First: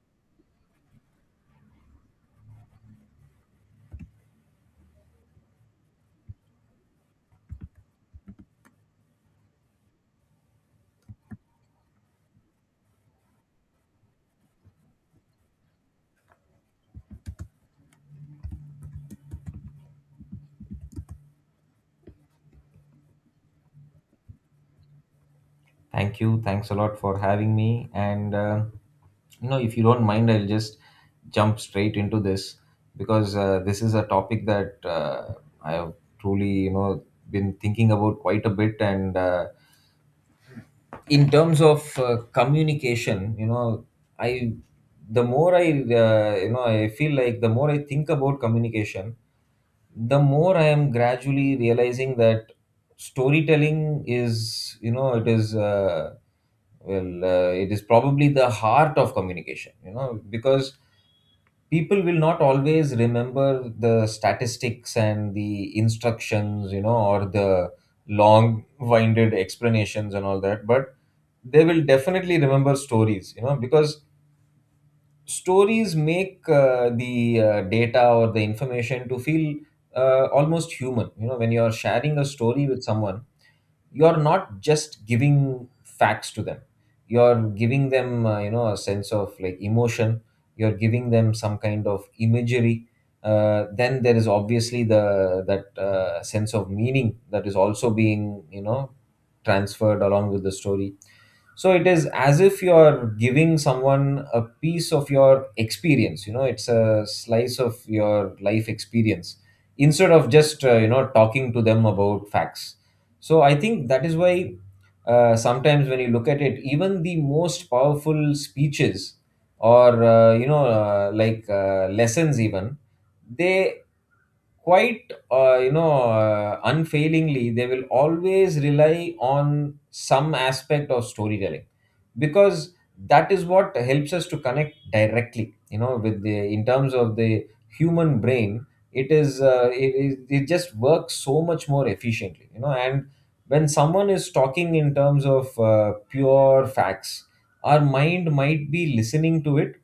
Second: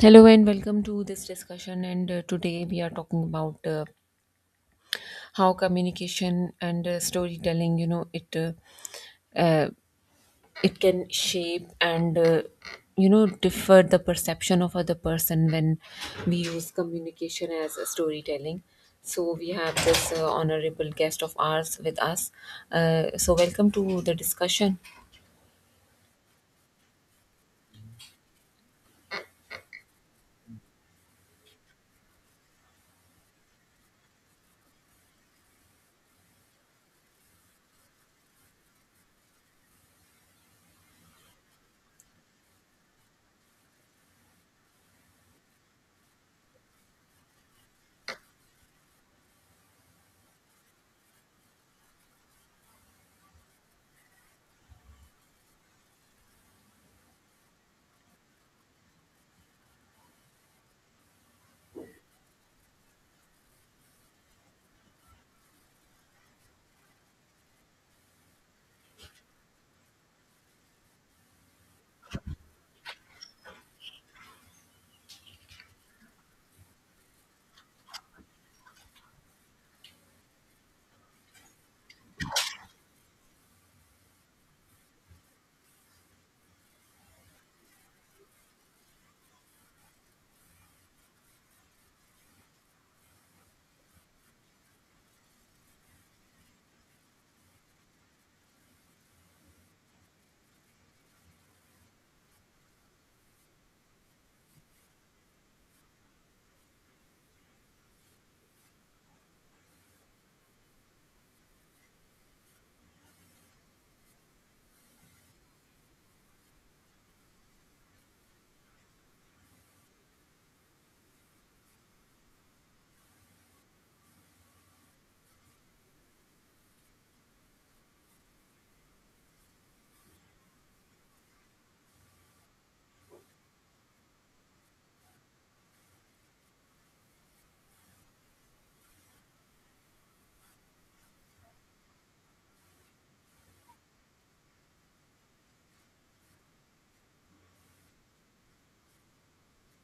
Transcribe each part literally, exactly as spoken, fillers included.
Hello and welcome to this discussion. And uh, today we are talking about uh, how communication and uh, storytelling, you know, it uh, uh, it can shape and uh, you know differ the perception of other person when we use communication as a storytelling. So we have this uh, honorable guest of ours with us. Uh, so welcome to the discussion. Thank you. Thanks a lot for having me. And, uh, you know, if you don't mind, I'll just jump straight into this, because uh, this is a topic that uh, I have truly, you know, been thinking about quite a bit. And uh, in terms of uh, communication, you know, I, the more I, uh, you know, I feel like the more I think about communication, the more I am gradually realizing that storytelling is, you know, it is, uh, well, uh, it is probably the heart of communication, you know, because people will not always remember the statistics and the instructions, you know, or the long winded explanations and all that, but they will definitely remember stories, you know, because stories make uh, the uh, data or the information to feel uh, almost human you know When you are sharing a story with someone, you're not just giving facts to them. You're giving them, uh, you know a sense of, like, emotion. You're giving them some kind of imagery. Uh, then there is obviously the that uh, sense of meaning that is also being, you know transferred along with the story. So it is as if you're giving someone a piece of your experience. You know it's a slice of your life experience, instead of just uh, you know talking to them about facts. So I think that is why, uh, sometimes, when you look at it, even the most powerful speeches, or uh, you know uh, like uh, lessons, even, they, quite uh, you know uh, unfailingly, they will always rely on some aspect of storytelling, because that is what helps us to connect directly, you know with the in terms of the human brain. It is uh, it, it it just works so much more efficiently. You know and when someone is talking in terms of uh, pure facts, our mind might be listening to it.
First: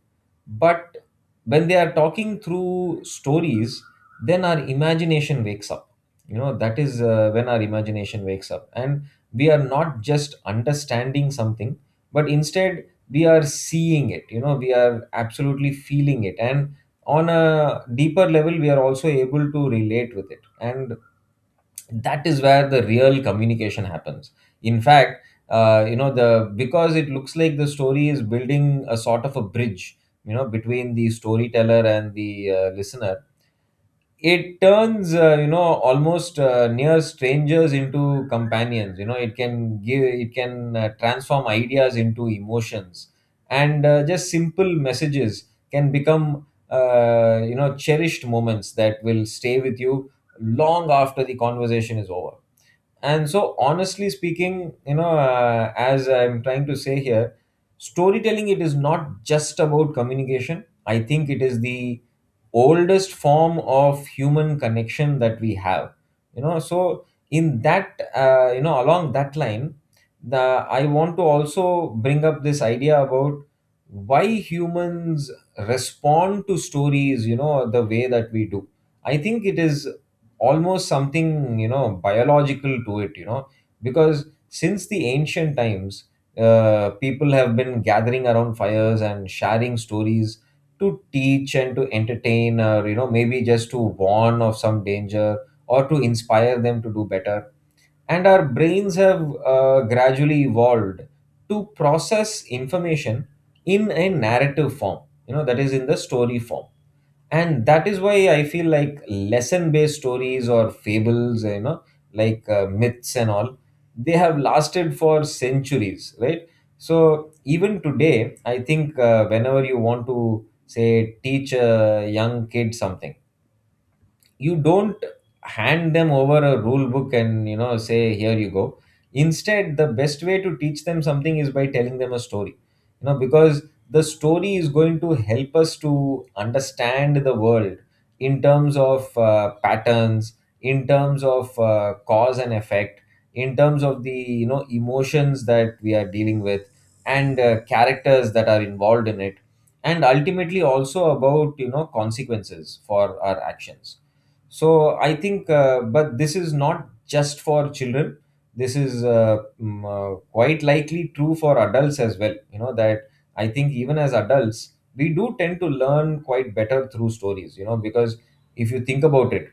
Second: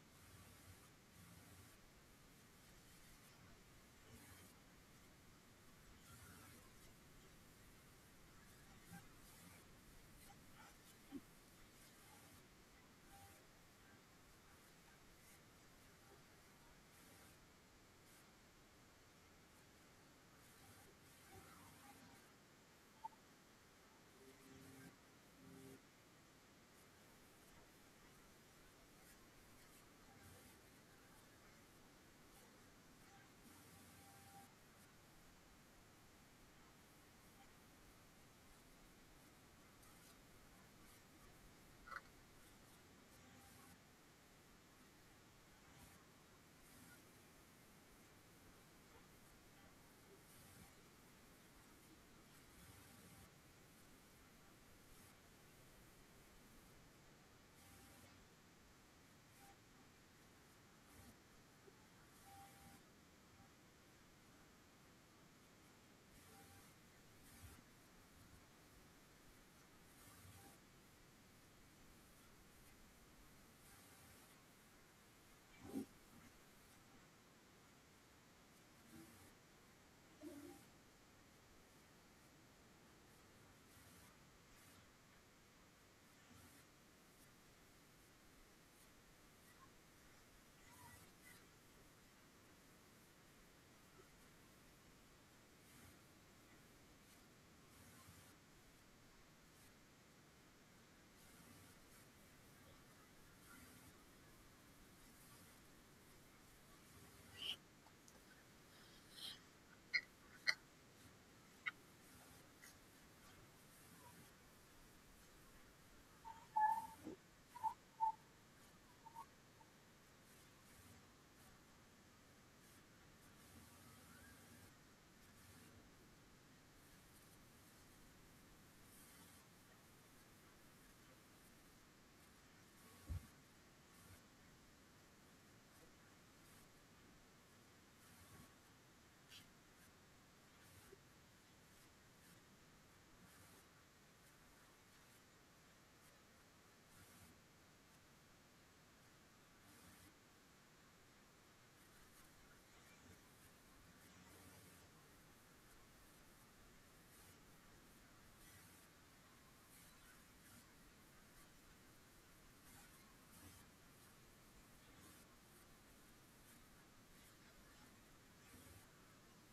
But when they are talking through stories, then our imagination wakes up. You know that is uh, when our imagination wakes up, and we are not just understanding something, but instead we are seeing it. You know we are absolutely feeling it, and on a deeper level we are also able to relate with it, and that is where the real communication happens. In fact, uh, you know the because it looks like the story is building a sort of a bridge you know between the storyteller and the uh, listener. It turns, uh, you know almost uh, near strangers into companions. You know it can give it can uh, transform ideas into emotions. And uh, just simple messages can become, uh, you know cherished moments that will stay with you long after the conversation is over. And so, honestly speaking, you know, uh, as I'm trying to say here, storytelling it is not just about communication. I think it is the oldest form of human connection that we have. You know, so in that, uh, you know, along that line, the I want to also bring up this idea about why humans respond to stories, You know, the way that we do. I think it is almost something you know biological to it you know because since the ancient times, uh, people have been gathering around fires and sharing stories to teach and to entertain, or you know maybe just to warn of some danger, or to inspire them to do better. And our brains have uh, gradually evolved to process information in a narrative form, you know that is, in the story form. And that is why I feel like lesson based stories, or fables, you know like uh, myths and all, they have lasted for centuries, right? So even today I think, uh, whenever you want to, say, teach a young kid something, you don't hand them over a rule book and you know say here you go. Instead, the best way to teach them something is by telling them a story, you know because the story is going to help us to understand the world in terms of uh, patterns, in terms of uh, cause and effect, in terms of the you know emotions that we are dealing with, and uh, characters that are involved in it, and ultimately also about you know consequences for our actions. So I think, uh, but this is not just for children. This is uh, mm, uh, quite likely true for adults as well. You know that I think even as adults, we do tend to learn quite better through stories, You know because if you think about it,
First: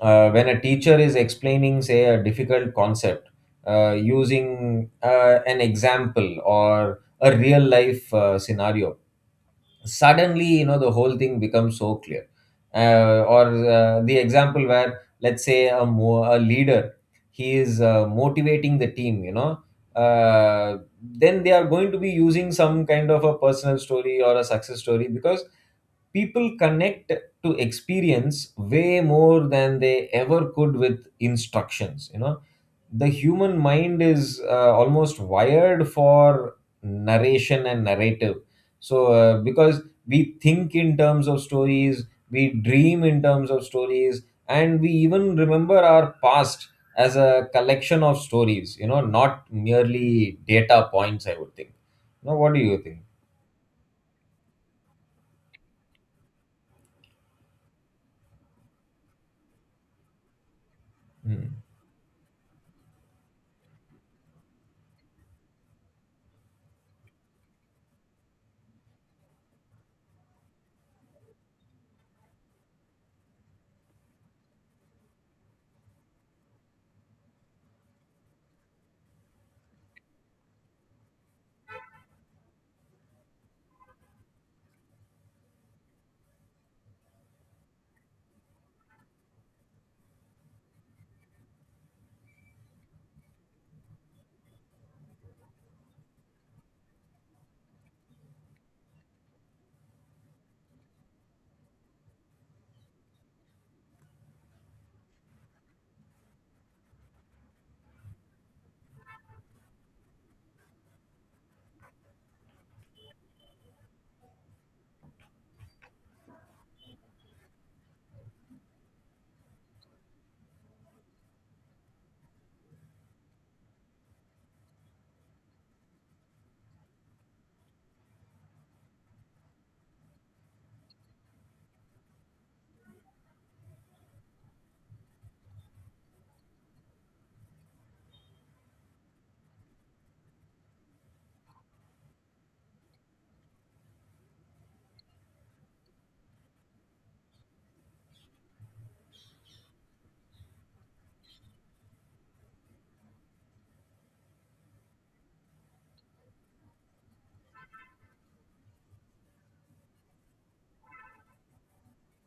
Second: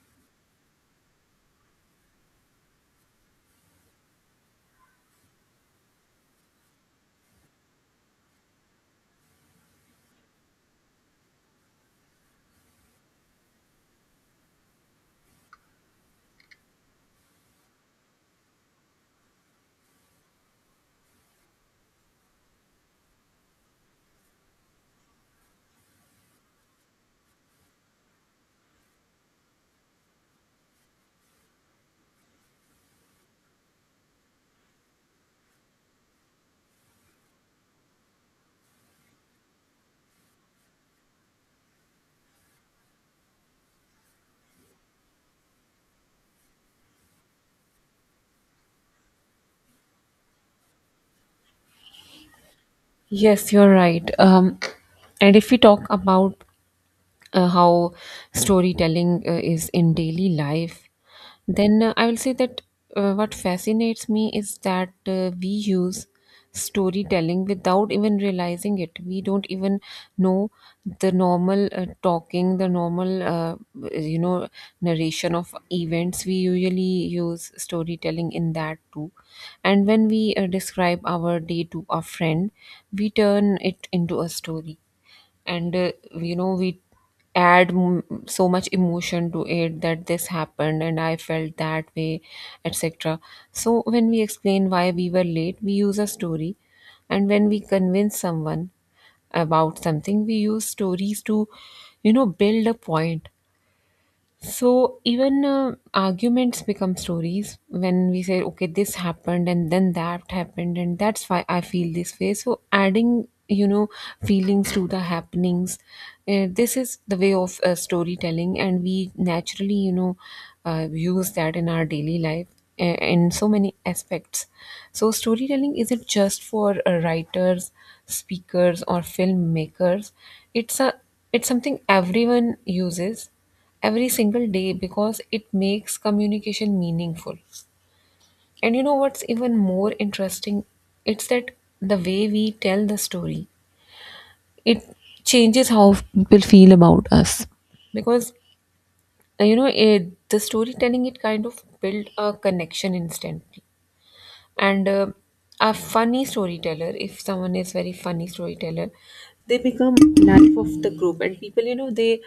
uh, when a teacher is explaining, say, a difficult concept uh, using uh, an example or a real life uh, scenario, suddenly you know the whole thing becomes so clear. Uh, or uh, the example where, let's say, a, mo- a leader, he is uh, motivating the team, you know uh, then they are going to be using some kind of a personal story or a success story, because people connect to experience way more than they ever could with instructions. You know the human mind is uh, almost wired for narration and narrative. So, uh, because we think in terms of stories, we dream in terms of stories, and we even remember our past as a collection of stories, you know, not merely data points, I would think. Now, what do you think? Yes, you're right. Um, and if we talk about uh, how storytelling uh, is in daily life, Hmm. then uh, I will say that uh, what fascinates me is that uh, we use storytelling without even realizing it. We don't even know the normal uh, talking, the normal, uh, you know, narration of events. We usually use storytelling in that too. And when we uh, describe our day to a friend, we turn it into a story and uh, you know we add m- so much emotion to it that this happened and I felt that way, etc. So when we explain why we were late, we use a story. And when we convince someone about something, we use stories to you know build a point. So even uh, arguments become stories when we say, okay, this happened and then that happened, and that's why I feel this way. So adding, you know, feelings to the happenings, uh, this is the way of uh, storytelling, and we naturally, you know, uh, use that in our daily life uh, in so many aspects. So storytelling isn't just for uh, writers, speakers, or filmmakers. It's a it's something everyone uses every single day because it makes communication meaningful. And you know what's even more interesting? It's that the way we tell the story, it changes how people feel about us. Because, uh, you know, it, the storytelling, it kind of built a connection instantly, and uh, a funny storyteller, if someone is very funny storyteller, they become life of the group, and people you know they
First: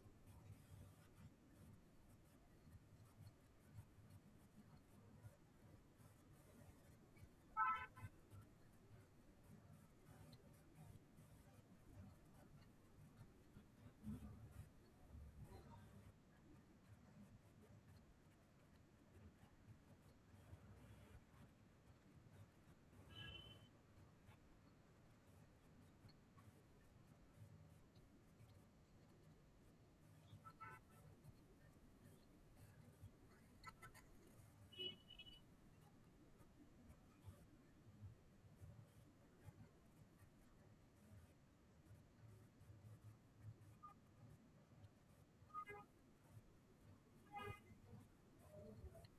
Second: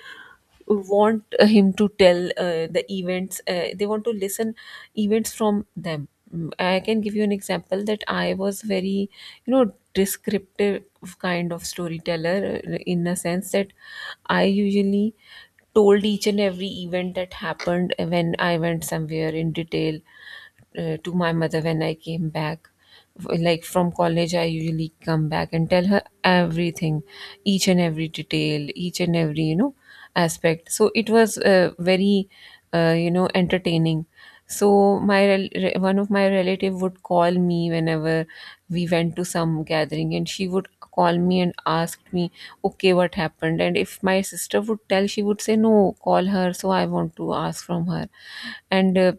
want uh, him to tell uh, the events, uh, they want to listen events from them. Mm, I can give you an example that I was very you know descriptive kind of storyteller uh, in a sense that I usually told each and every event that happened when I went somewhere in detail uh, to my mother when I came back. Like from college, I usually come back and tell her everything, each and every detail, each and every, you know, aspect. So it was uh, very, uh, you know, entertaining. So my rel- re- one of my relative would call me whenever we went to some gathering, and she would call me and ask me, okay, what happened, and if my sister would tell, she would say no, call her, so I want to ask from her. And uh,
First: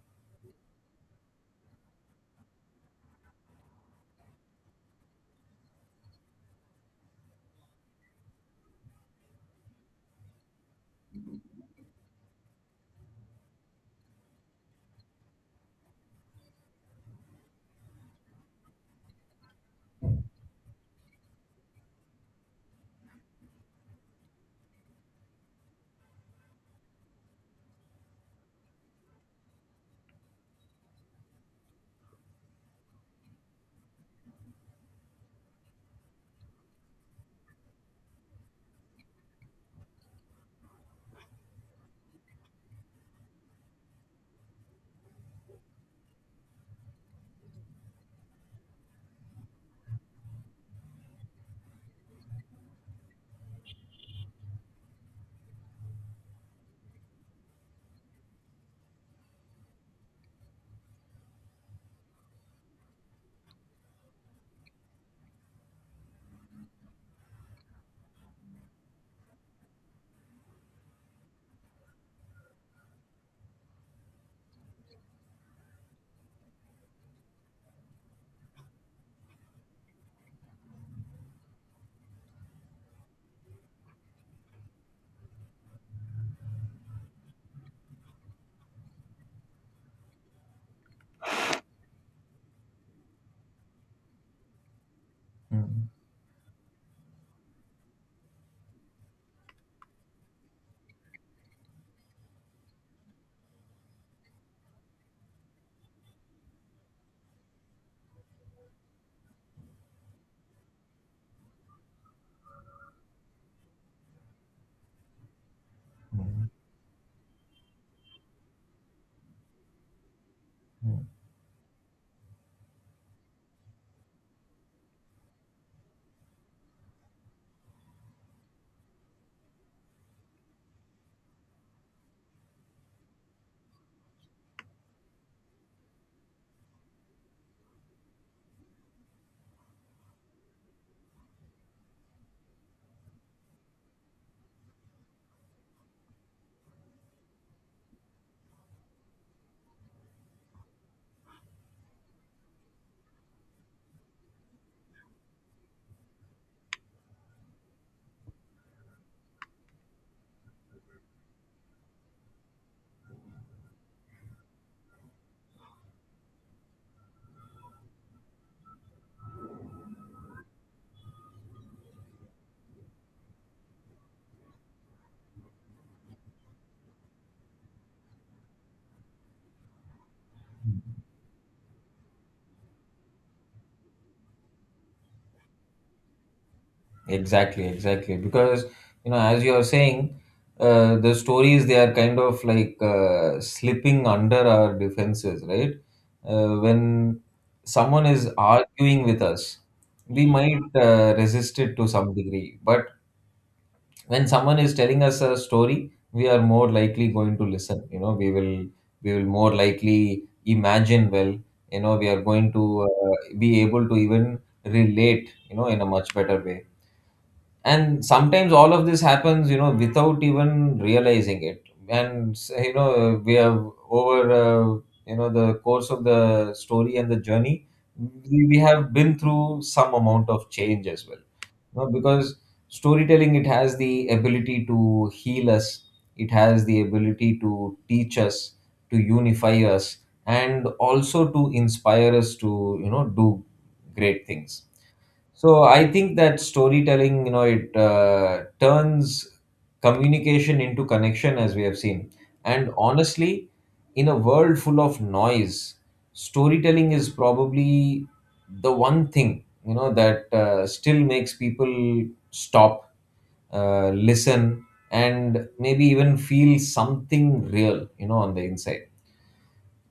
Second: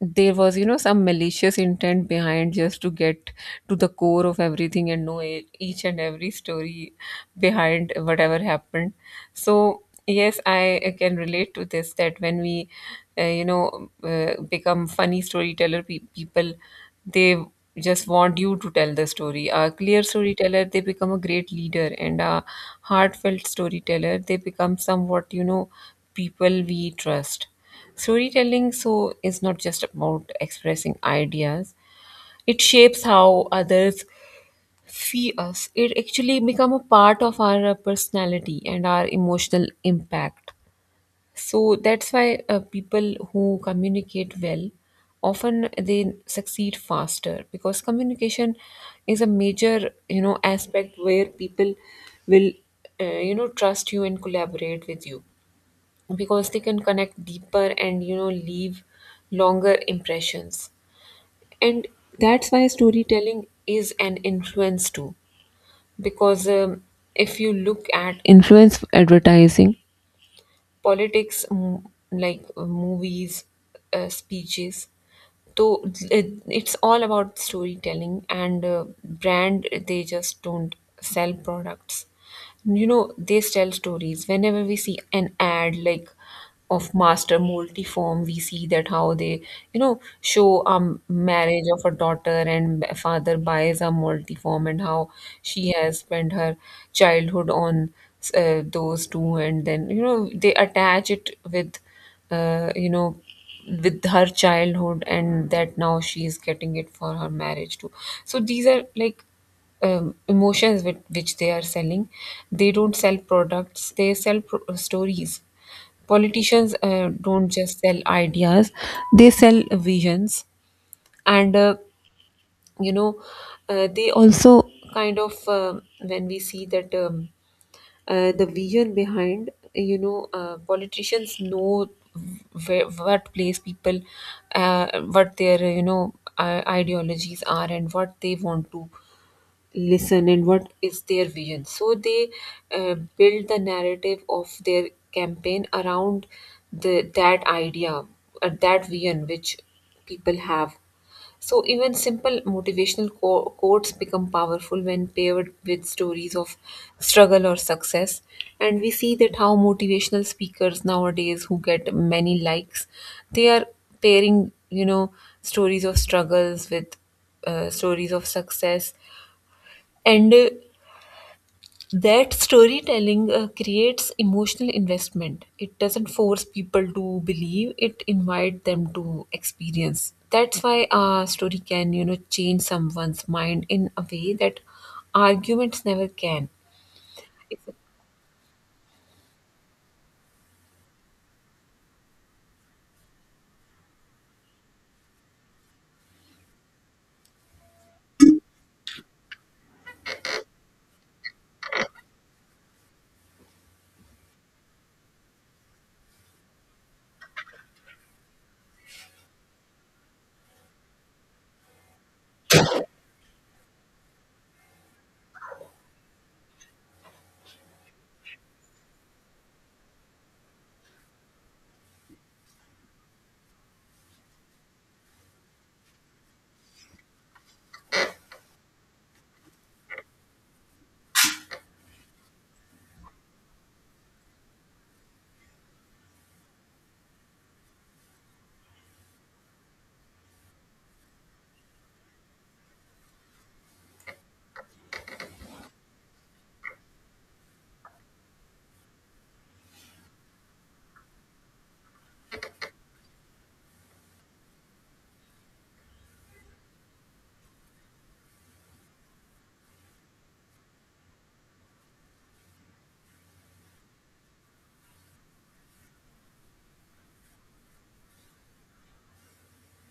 there was you know some malicious intent behind, just to get to the core of everything and know e- each and every story behind whatever happened. So yes, I uh, can relate to this that when we, uh, you know, uh, become funny storyteller pe people, they just want you to tell the story. A clear storyteller, they become a great leader, and a heartfelt storyteller, they become somewhat, you know, people we trust. Storytelling, so, is not just about expressing ideas. It shapes how others see us. It actually become a part of our uh, personality and our emotional impact. So that's why uh, people who communicate well often they succeed faster, because communication is a major you know aspect where people will uh, you know trust you and collaborate with you, because they can connect deeper and you know leave longer impressions. And that's why storytelling is an influence too, because um, if you look at influence advertising, politics, m- like uh, movies, uh, speeches, so it, it's all about storytelling. And uh, brand, they just don't sell products. You know, they tell stories. Whenever we see an ad like of Master Multiform, we see that how they, you know, show um marriage of a daughter and father buys a multiform and how she Hmm. has spent her childhood on uh, those two, and then you know they attach it with uh, you know with her childhood and that now she is getting it for her marriage too. So these are like um, emotions with which they are selling. They don't sell products, they sell pro- uh, stories. Politicians uh, don't just sell ideas, they sell visions. Hmm. And uh, you know, uh, they also kind of um when we see that um, uh, the vision behind you know uh, politicians know where, what place people, uh, what their you know uh, ideologies are and what they want to listen and what is their vision, so they uh, build the narrative of their campaign around the that idea, uh, that vision which people have. So even simple motivational qu- quotes become powerful when paired with stories of struggle or success. And we see that how motivational speakers nowadays who get many likes, they are pairing, you know, stories of struggles with uh, stories of success. And uh, that storytelling uh, creates emotional investment. It doesn't force people to believe, it invites them to experience. That's why a story can, you know, change someone's mind in a way that arguments never can. Exactly, exactly. Because, you know, as you are saying, uh, the stories, they are kind of, like, uh, slipping under our defenses, right? Uh, when someone is arguing with us, we might uh, resist it to some degree. But when someone is telling us a story, we are more likely going to listen. You know, we will we will more likely imagine well. You know, we are going to uh, be able to even relate, You know, in a much better way. And sometimes all of this happens you know without even realizing it, and s- you know we have, over uh, you know the course of the story and the journey, we, we have been through some amount of change as well, you know, because storytelling it has the ability to heal us, it has the ability to teach us, to unify us, and also to inspire us to you know do great things. So I think that storytelling, you know, it uh, turns communication into connection, as we have seen. And honestly, in a world full of noise, storytelling is probably the one thing you know that uh, still makes people stop, uh, listen, and maybe even feel something real you know, on the inside.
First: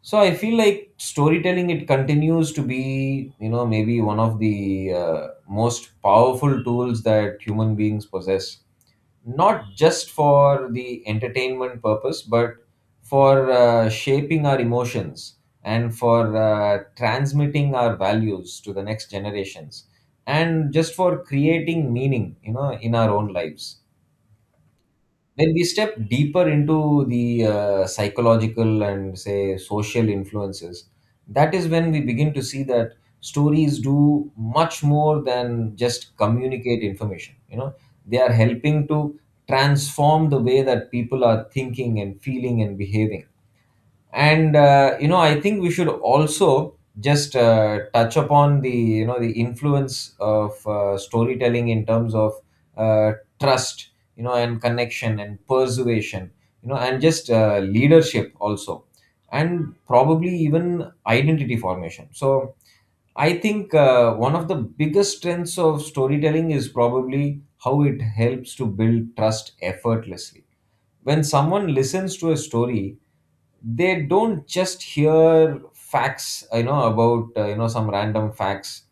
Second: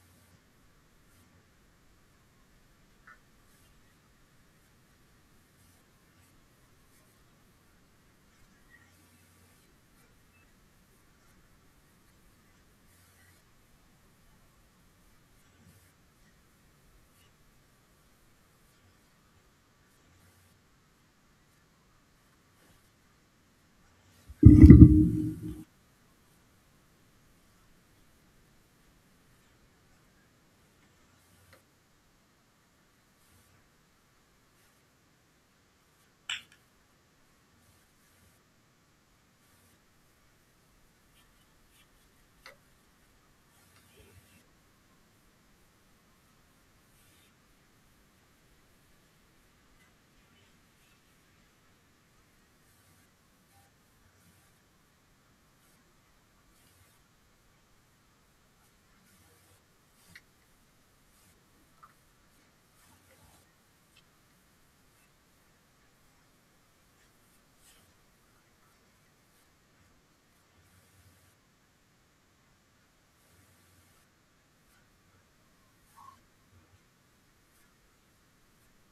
So I feel like storytelling it continues to be you know maybe one of the uh, most powerful tools that human beings possess, not just for the entertainment purpose, but for uh, shaping our emotions, and for uh, transmitting our values to the next generations, and just for creating meaning you know in our own lives. When we step deeper into the uh, psychological and, say, social influences, that is when we begin to see that stories do much more than just communicate information. You know, they are helping to transform the way that people are thinking and feeling and behaving. And uh, you know I think we should also just uh, touch upon the you know the influence of uh, storytelling in terms of uh, trust you know and connection and persuasion, you know and just uh, leadership also, and probably even identity formation. So I think uh, one of the biggest strengths of storytelling is probably how it helps to build trust effortlessly. When someone listens to a story, they don't just hear facts you know about uh, you know some random facts,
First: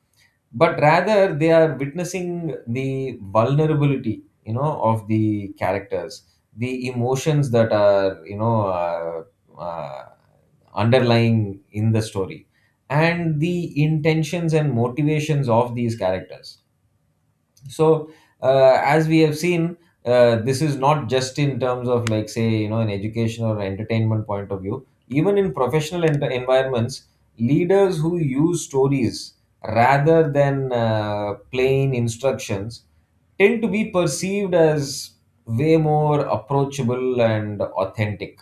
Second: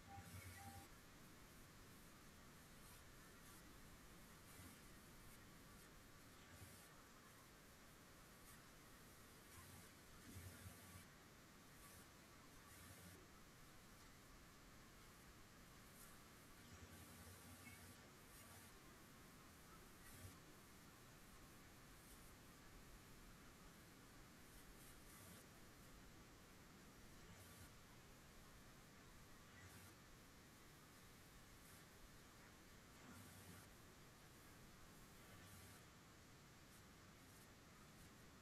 but rather they are witnessing the vulnerability you know of the characters, the emotions that are you know uh, uh, underlying in the story, and the intentions and motivations of these characters. So, uh, as we have seen, uh, this is not just in terms of, like, say, you know an education or entertainment point of view. Even in professional en- environments, leaders who use stories rather than uh, plain instructions tend to be perceived as way more approachable and authentic.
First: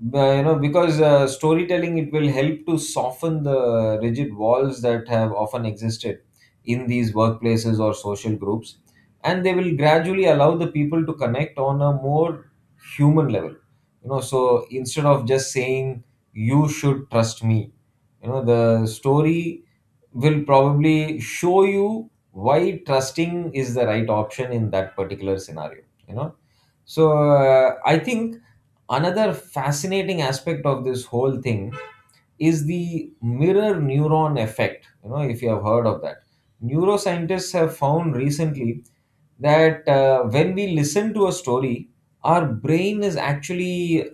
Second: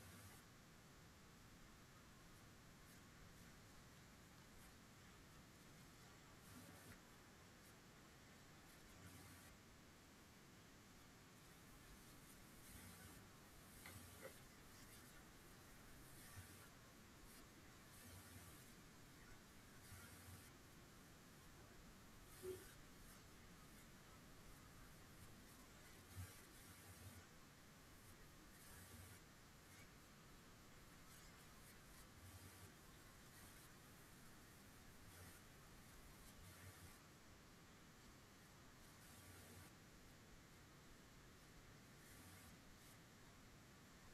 But, you know, because uh, storytelling it will help to soften the rigid walls that have often existed in these workplaces or social groups, and they will gradually allow the people to connect on a more human level. You know, so instead of just saying you should trust me, you know, the story will probably show you why trusting is the right option in that particular scenario you know so uh, i think another fascinating aspect of this whole thing is the mirror neuron effect, you know, if you have heard of that. Neuroscientists have found recently that uh, when we listen to a story, our brain is actually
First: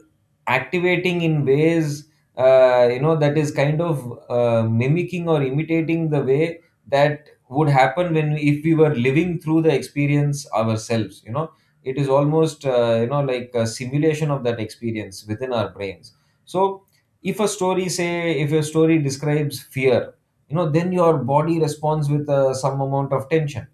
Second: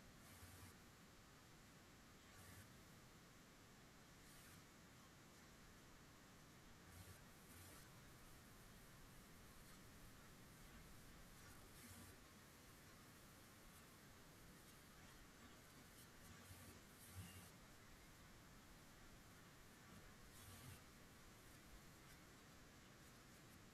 activating in ways uh, you know, that is kind of uh, mimicking or imitating the way that would happen when we, if we were living through the experience ourselves, you know. It is almost uh, you know, like a simulation of that experience within our brains. So if a story say if a story describes fear, you know, then your body responds with uh, some amount of tension.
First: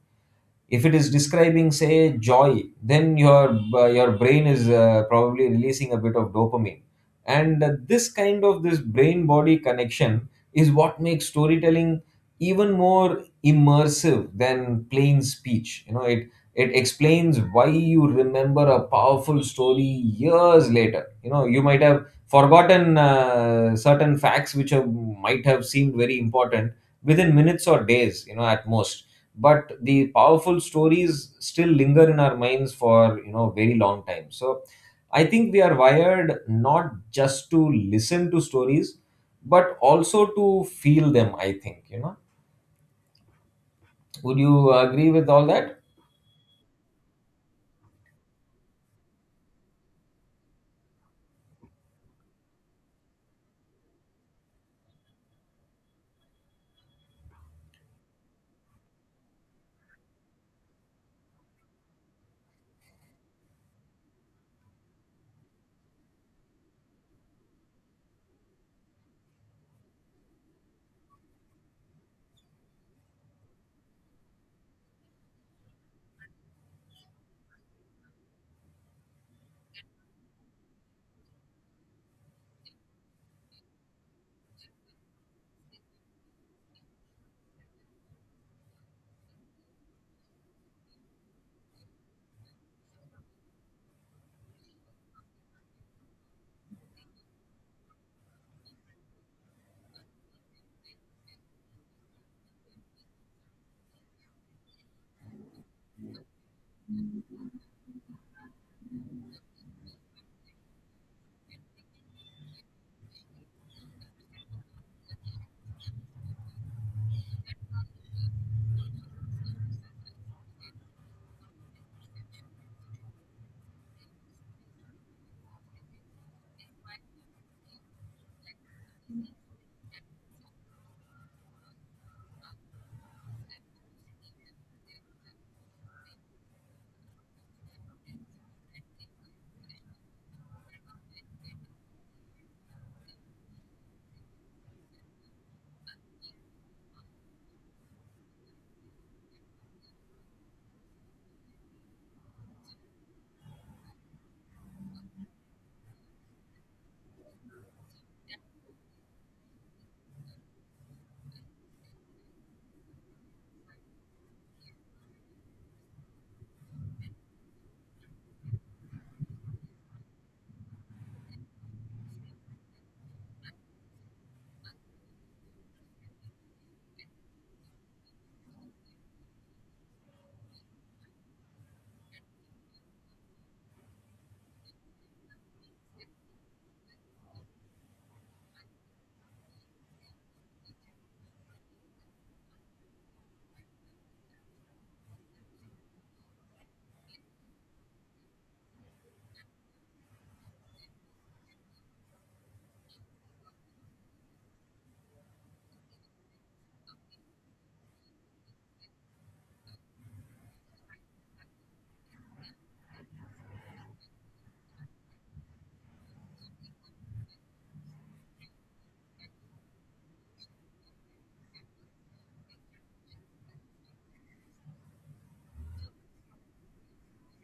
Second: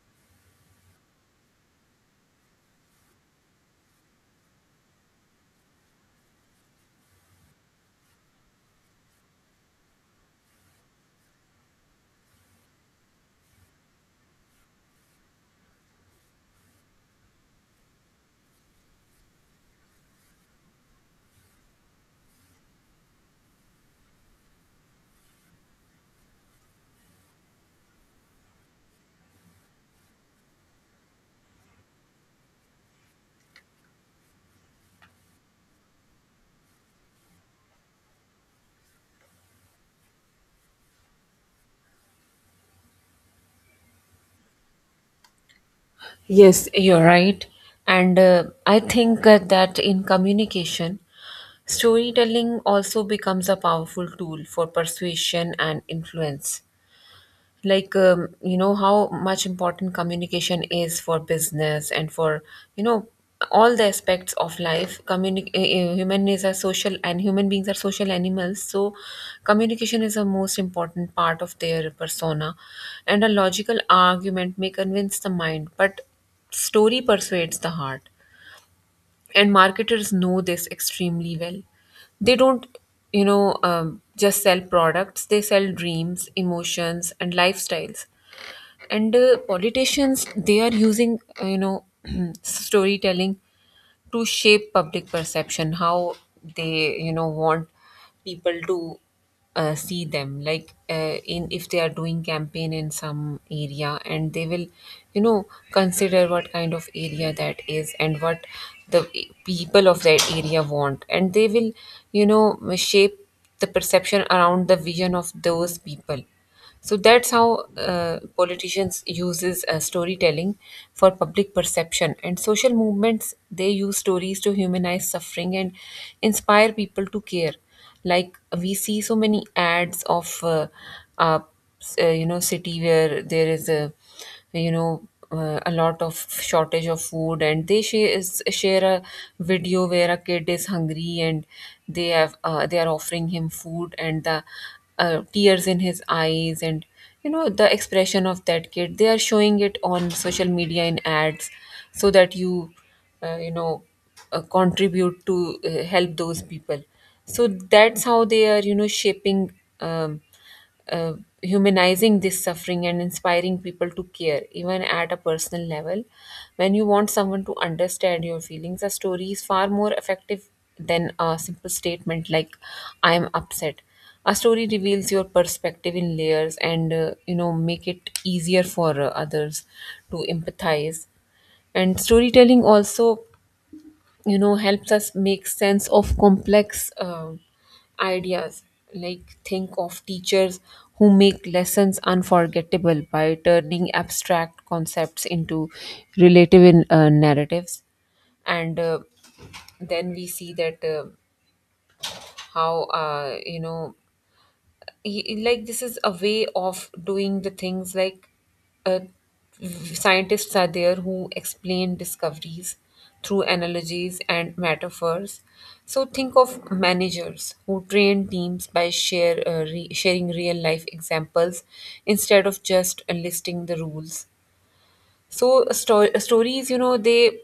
If it is describing, say, joy, then your uh, your brain is uh, probably releasing a bit of dopamine. And uh, this kind of this brain body connection is what makes storytelling even more immersive than plain speech, you know. It it explains why you remember a powerful story years later. You know, you might have forgotten uh, certain facts which have, might have seemed very important within minutes or days, you know, at most, but the powerful stories still linger in our minds for, you know, very long time. So I think we are wired not just to listen to stories but also to feel them, I think, you know. Would you agree with all that? Yes, you're right. And uh, I think uh, that in communication, storytelling also becomes a powerful tool for persuasion and influence. Like um, you know how much important communication is for business and for you know all the aspects of life. Communic- uh, uh, human is a social, and human beings are social animals, so communication is a most important part of their persona. And a logical argument may convince the mind, but story persuades the heart. And marketers know this extremely well. They don't you know um, just sell products, they sell dreams, emotions, and lifestyles. And uh, politicians, they are using uh, you know storytelling to shape public perception, how they you know want people to uh, see them, like uh, in if they are doing campaign in some area and they will you know consider what kind of area that is and what the people of that area want, and they will you know shape the perception around the vision of those people. So that's how uh, politicians uses uh, storytelling for public perception. And social movements, they use stories to humanize suffering and inspire people to care. Like we see so many ads of uh, uh, s- uh, you know city where there is a you know uh, a lot of shortage of food, and they share, share a video where a kid is hungry, and they have uh, they are offering him food, and the uh, tears in his eyes and you know the expression of that kid, they are showing it on social media in ads so that you uh, you know uh, contribute to uh, help those people. So that's how they are you know shaping um, uh, humanizing this suffering and inspiring people to care, even at a personal level. When you want someone to understand your feelings, a story is far more effective than a simple statement like, I am upset. A story reveals your perspective in layers and, uh, you know, make it easier for uh, others to empathize. And storytelling also you know helps us make sense of complex um ideas. Like think of teachers who make lessons unforgettable by turning abstract concepts into relative uh, narratives. And uh, then we see that uh, how uh, you know he- like this is a way of doing the things, like uh, scientists are there who explain discoveries through analogies and metaphors. So think of managers who train teams by share uh, re- sharing real life examples instead of just listing the rules. So sto- stories you know they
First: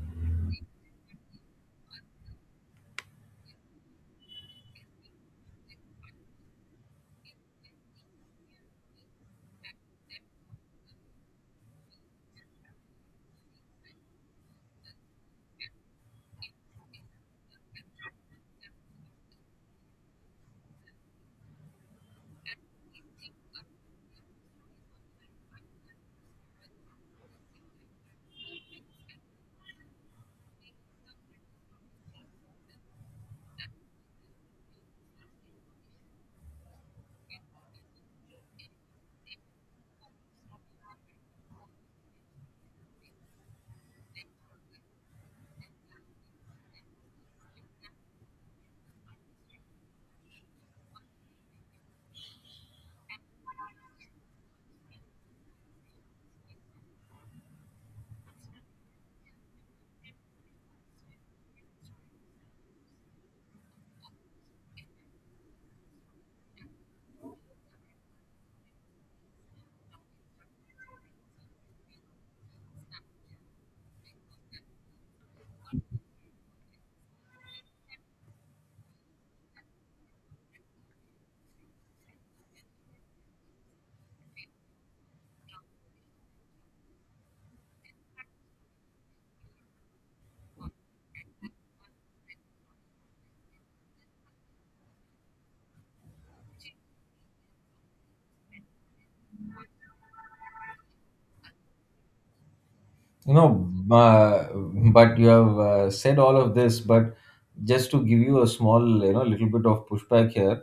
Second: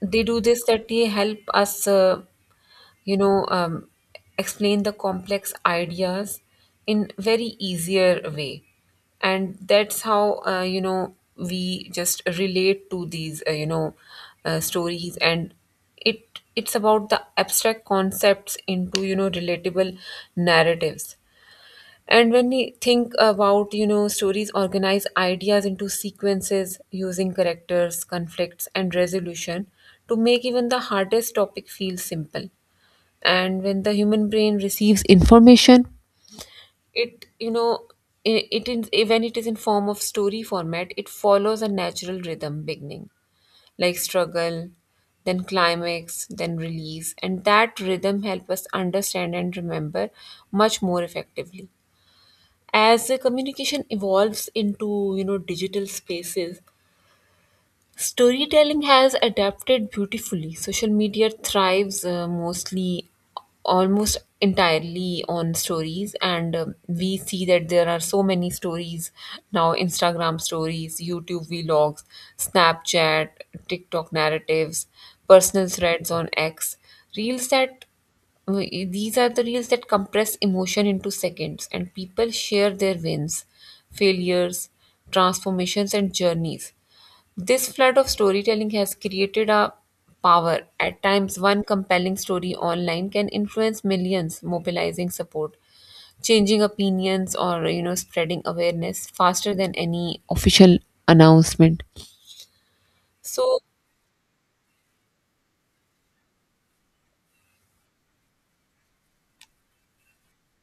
they do this, that they help us uh, you know, um, explain the complex ideas in very easier way. And that's how, uh, you know, we just relate to these, uh, you know, uh, stories. And it it's about the abstract concepts into, you know, relatable narratives. And when we think about, you know, stories organize ideas into sequences using characters, conflicts, and resolution to make even the hardest topic feel simple. And when the human brain receives information, it you know I- it in when it is in form of story format, it follows a natural rhythm: beginning, like struggle, then climax, then release, and that rhythm helps us understand and remember much more effectively. As the communication evolves into you know digital spaces, storytelling has adapted beautifully. Social media thrives uh, mostly, almost entirely on stories, and um, we see that there are so many stories now: Instagram stories, YouTube vlogs, Snapchat, TikTok narratives, personal threads on X, reels that uh, these are the reels that compress emotion into seconds, and people share their wins, failures, transformations and journeys. This flood of storytelling has created a power. At times, one compelling story online can influence millions, mobilizing support, changing opinions, or you know, spreading awareness faster than any official announcement. you know So, uh, but you have uh, said all of this, but just to give you a small, you know, little bit of pushback here.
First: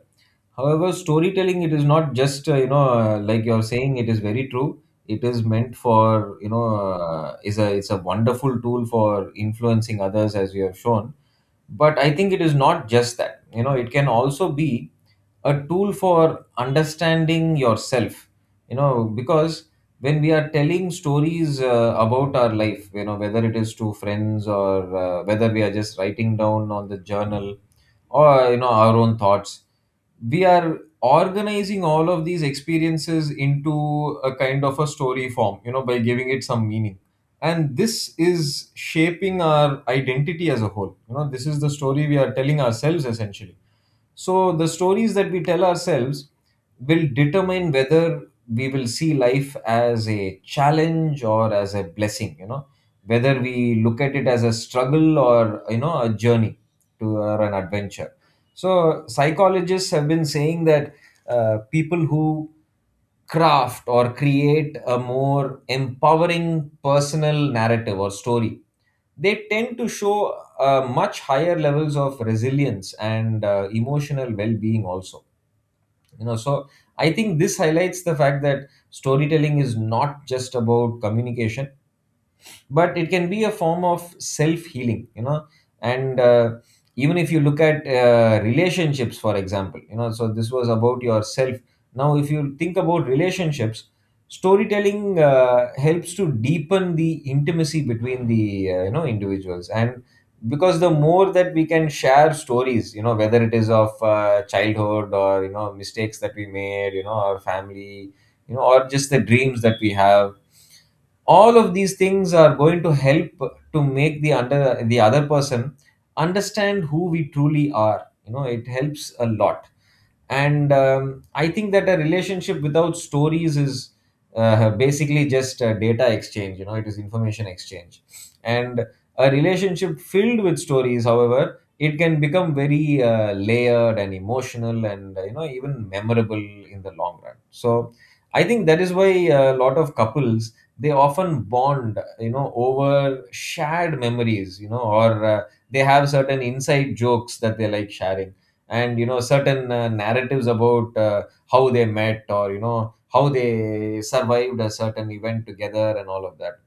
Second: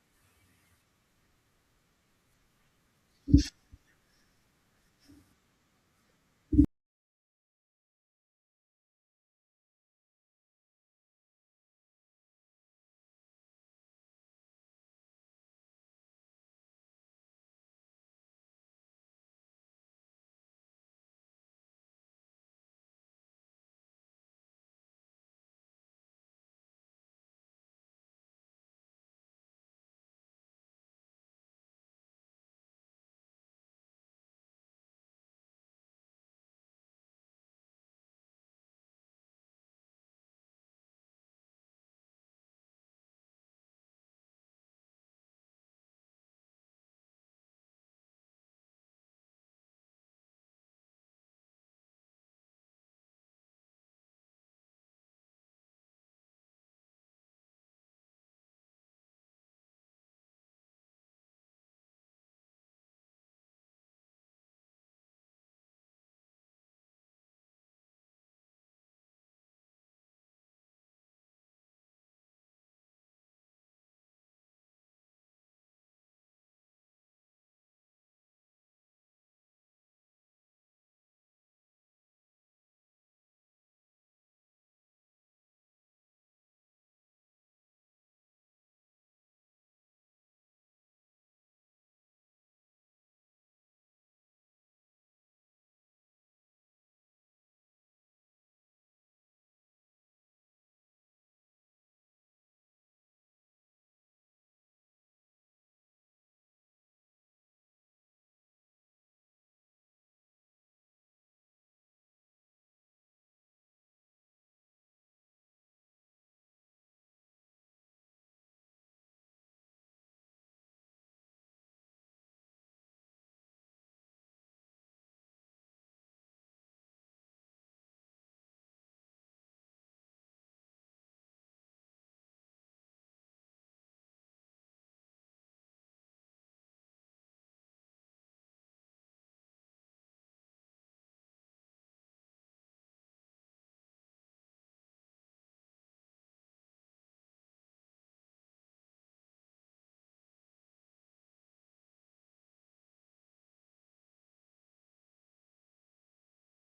However, storytelling, it is not just, uh, you know, uh, like you're saying, it is very true. It is meant for, you know, uh, is a it's a wonderful tool for influencing others, as you have shown. But I think it is not just that, you know. It can also be a tool for understanding yourself, you know, because when we are telling stories uh, about our life, you know, whether it is to friends or uh, whether we are just writing down on the journal or, you know, our own thoughts, we are organizing all of these experiences into a kind of a story form, you know, by giving it some meaning. And this is shaping our identity as a whole. You know, this is the story we are telling ourselves, essentially. So the stories that we tell ourselves will determine whether we will see life as a challenge or as a blessing, you know, whether we look at it as a struggle or, you know, a journey to or an adventure. So psychologists have been saying that uh, people who craft or create a more empowering personal narrative or story, they tend to show uh, much higher levels of resilience and uh, emotional well-being also, you know. So I think this highlights the fact that storytelling is not just about communication, but it can be a form of self healing, you know. And uh, even if you look at uh, relationships, for example, you know, so this was about yourself. Now if you think about relationships, storytelling uh, helps to deepen the intimacy between the uh, you know, individuals. And because the more that we can share stories, you know, whether it is of uh, childhood or, you know, mistakes that we made, you know, our family, you know, or just the dreams that we have, all of these things are going to help to make the under the other person understand who we truly are, you know. It helps a lot. And um, I think that a relationship without stories is uh, basically just a data exchange, you know. It is information exchange. And a relationship filled with stories, however, it can become very uh, layered and emotional and, uh, you know, even memorable in the long run. So I think that is why a lot of couples, they often bond, you know, over shared memories, you know, or uh, they have certain inside jokes that they like sharing. And, you know, certain uh, narratives about uh, how they met or, you know, how they survived a certain event together, and all of that.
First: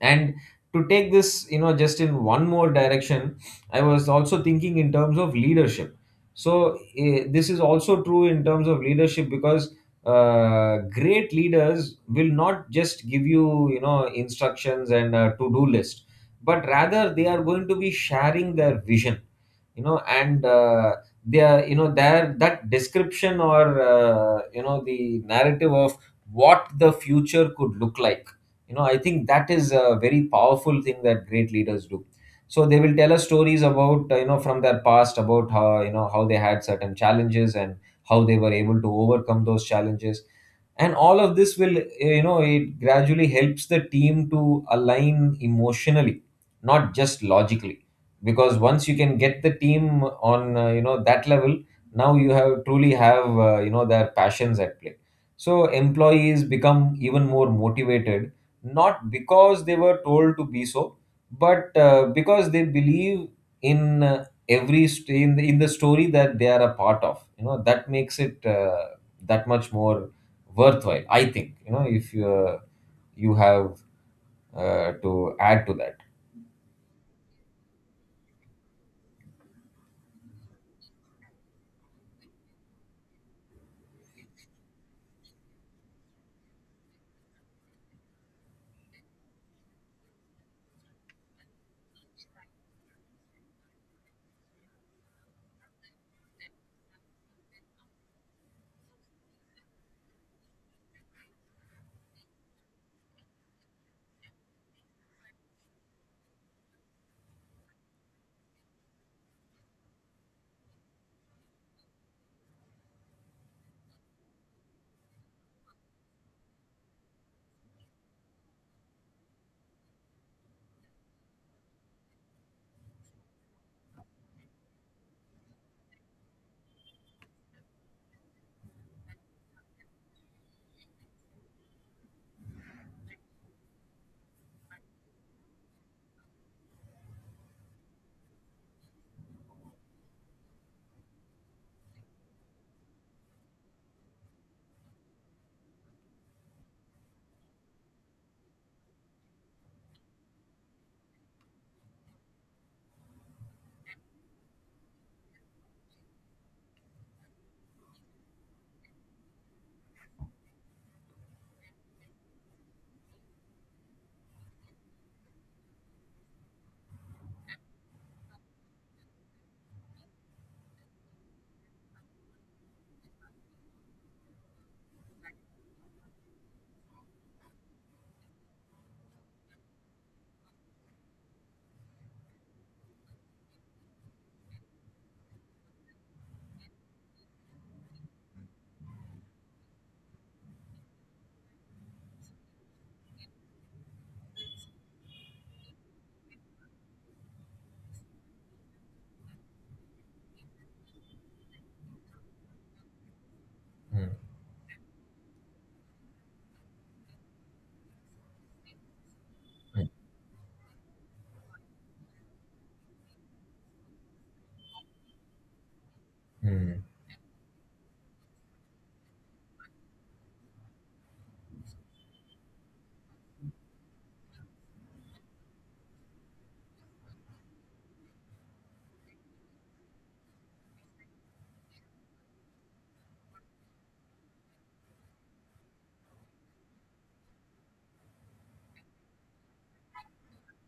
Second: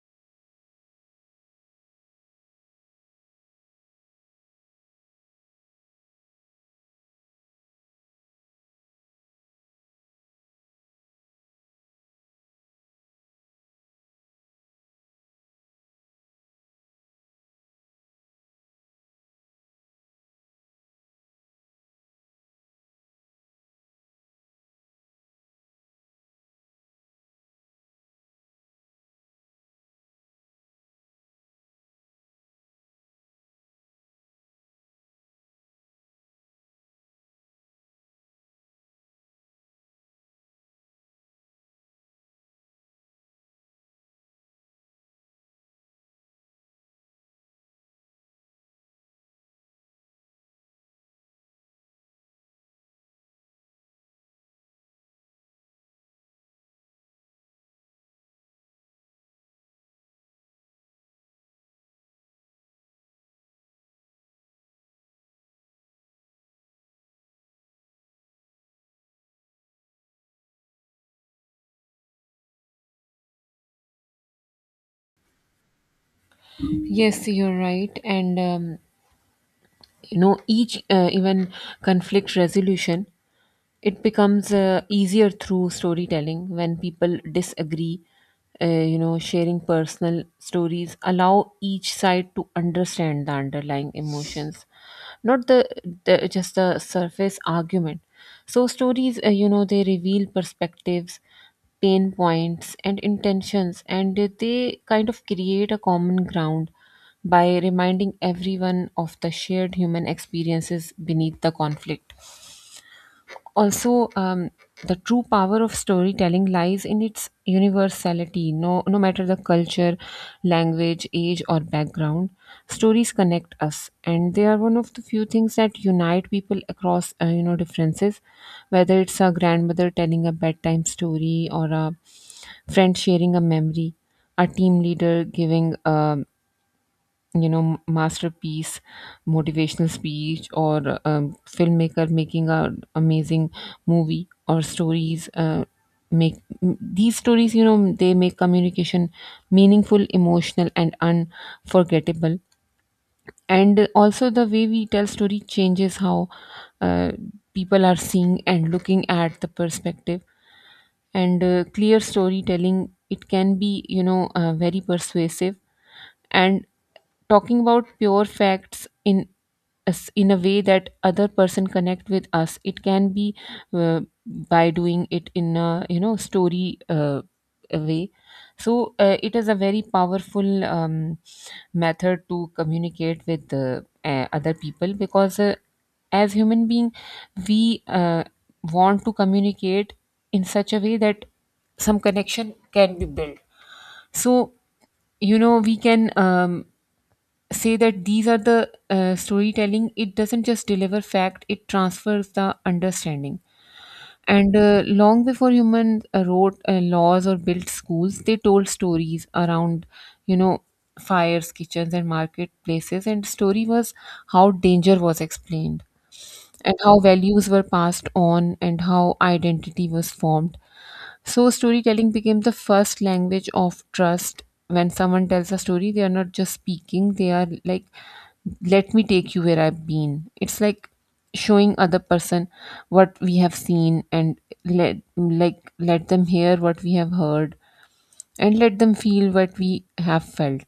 And to take this, you know, just in one more direction, I was also thinking in terms of leadership. So eh, this is also true in terms of leadership, because uh, great leaders will not just give you, you know, instructions and a to-do list, but rather they are going to be sharing their vision, you know. And uh, they are, you know, there that description or, uh, you know, the narrative of what the future could look like, you know. I think that is a very powerful thing that great leaders do. So they will tell us stories about, uh, you know, from their past, about how you know how they had certain challenges and how they were able to overcome those challenges. And all of this will, eh, you know, it gradually helps the team to align emotionally, not just logically. Because once you can get the team on, uh, you know, that level, now you have truly have uh, you know, their passions at play. So employees become even more motivated, not because they were told to be so, but uh, because they believe in, uh, every st- in the, in the story that they are a part of, you know. That makes it uh, that much more worthwhile, I think, you know, if you uh, you have uh, to add to that. yes, you're right, and um, you know, each uh, even conflict resolution, it becomes uh, easier through storytelling. When people disagree, uh, you know, sharing personal stories allow each side to understand the underlying emotions, not the, the just the surface argument. So stories, uh, you know, they reveal perspectives, pain points and intentions, and they kind of create a common ground by reminding everyone of the shared human experiences beneath the conflict. Also, um, the true power of storytelling lies in its universality. No no matter the culture, language, age or background, stories connect us, and they are one of the few things that unite people across uh, you know, differences. Whether it's a grandmother telling a bedtime story, or a friend sharing a memory, a team leader giving a, you know, masterpiece motivational speech, or um, filmmaker making a amazing movie, or stories uh, make m- these stories, you know, they make communication meaningful, emotional and unforgettable. And also, the way we tell story changes how uh, people are seeing and looking at the perspective. And uh, clear storytelling, it can be, you know, uh, very persuasive. And talking about pure facts in us in a way that other person connect with us, it can be uh, by doing it in a, you know, story uh, a way. So uh, it is a very powerful um, method to communicate with uh, uh, other people, because uh, as human being, we uh, want to communicate in such a way that some connection can be built. So, you know, we can, um, say that these are the uh, storytelling, it doesn't just deliver fact, it transfers the understanding. Mm, And uh, long before humans uh, wrote uh, laws or built schools, they told stories around, mm, you know, fires, kitchens and marketplaces, and story was how danger was explained, and mm. how values were passed on, and how identity was formed. So, storytelling became the first language of trust. When someone tells a story, they are not just speaking, they are like, let me take you where I've been. It's like showing other person what we have seen, and let like let them hear what we have heard, and let them feel what we have felt.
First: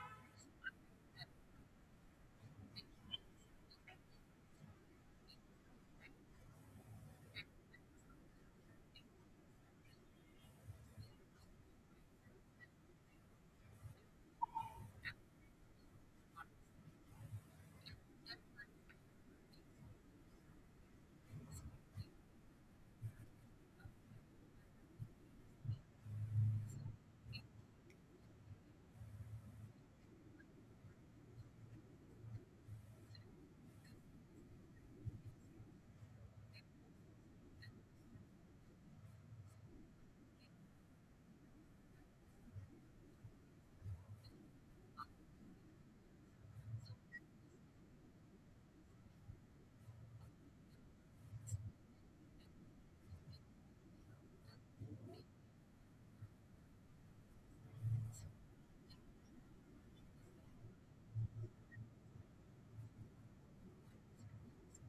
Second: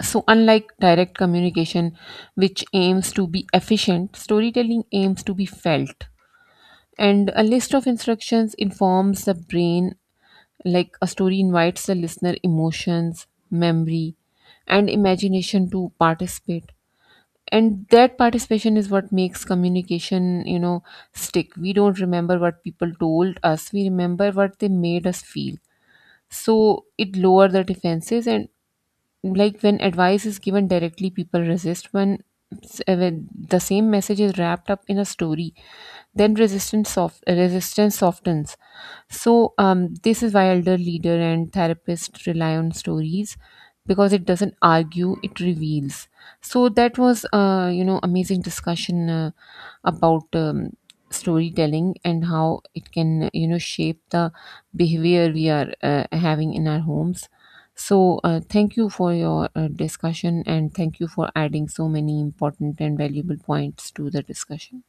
So, unlike direct communication, which aims to be efficient, storytelling aims to be felt. And a list of instructions informs the brain, like a story invites the listener emotions, memory, and imagination to participate. And that participation is what makes communication, you know, stick. We don't remember what people told us, we remember what they made us feel. So, it lowers the defenses. And like when advice is given directly, people resist. When, s- uh, when the same message is wrapped up in a story, then resistance soft uh, resistance softens. So um, this is why elder, leader and therapist rely on stories, because it doesn't argue, it reveals. So that was, uh, you know, amazing discussion uh, about um, storytelling and how it can, you know, shape the behavior we are uh, having in our homes. So, uh, thank you for your uh, discussion, and thank you for adding so many important and valuable points to the discussion.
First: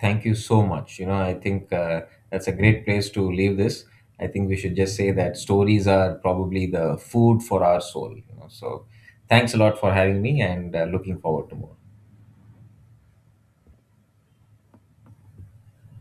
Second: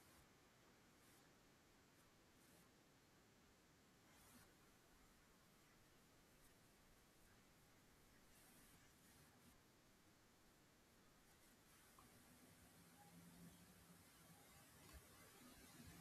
Thank you so much. You know, I think uh, that's a great place to leave this. I think we should just say that stories are probably the food for our soul, you know. So thanks a lot for having me, and uh, looking forward to more.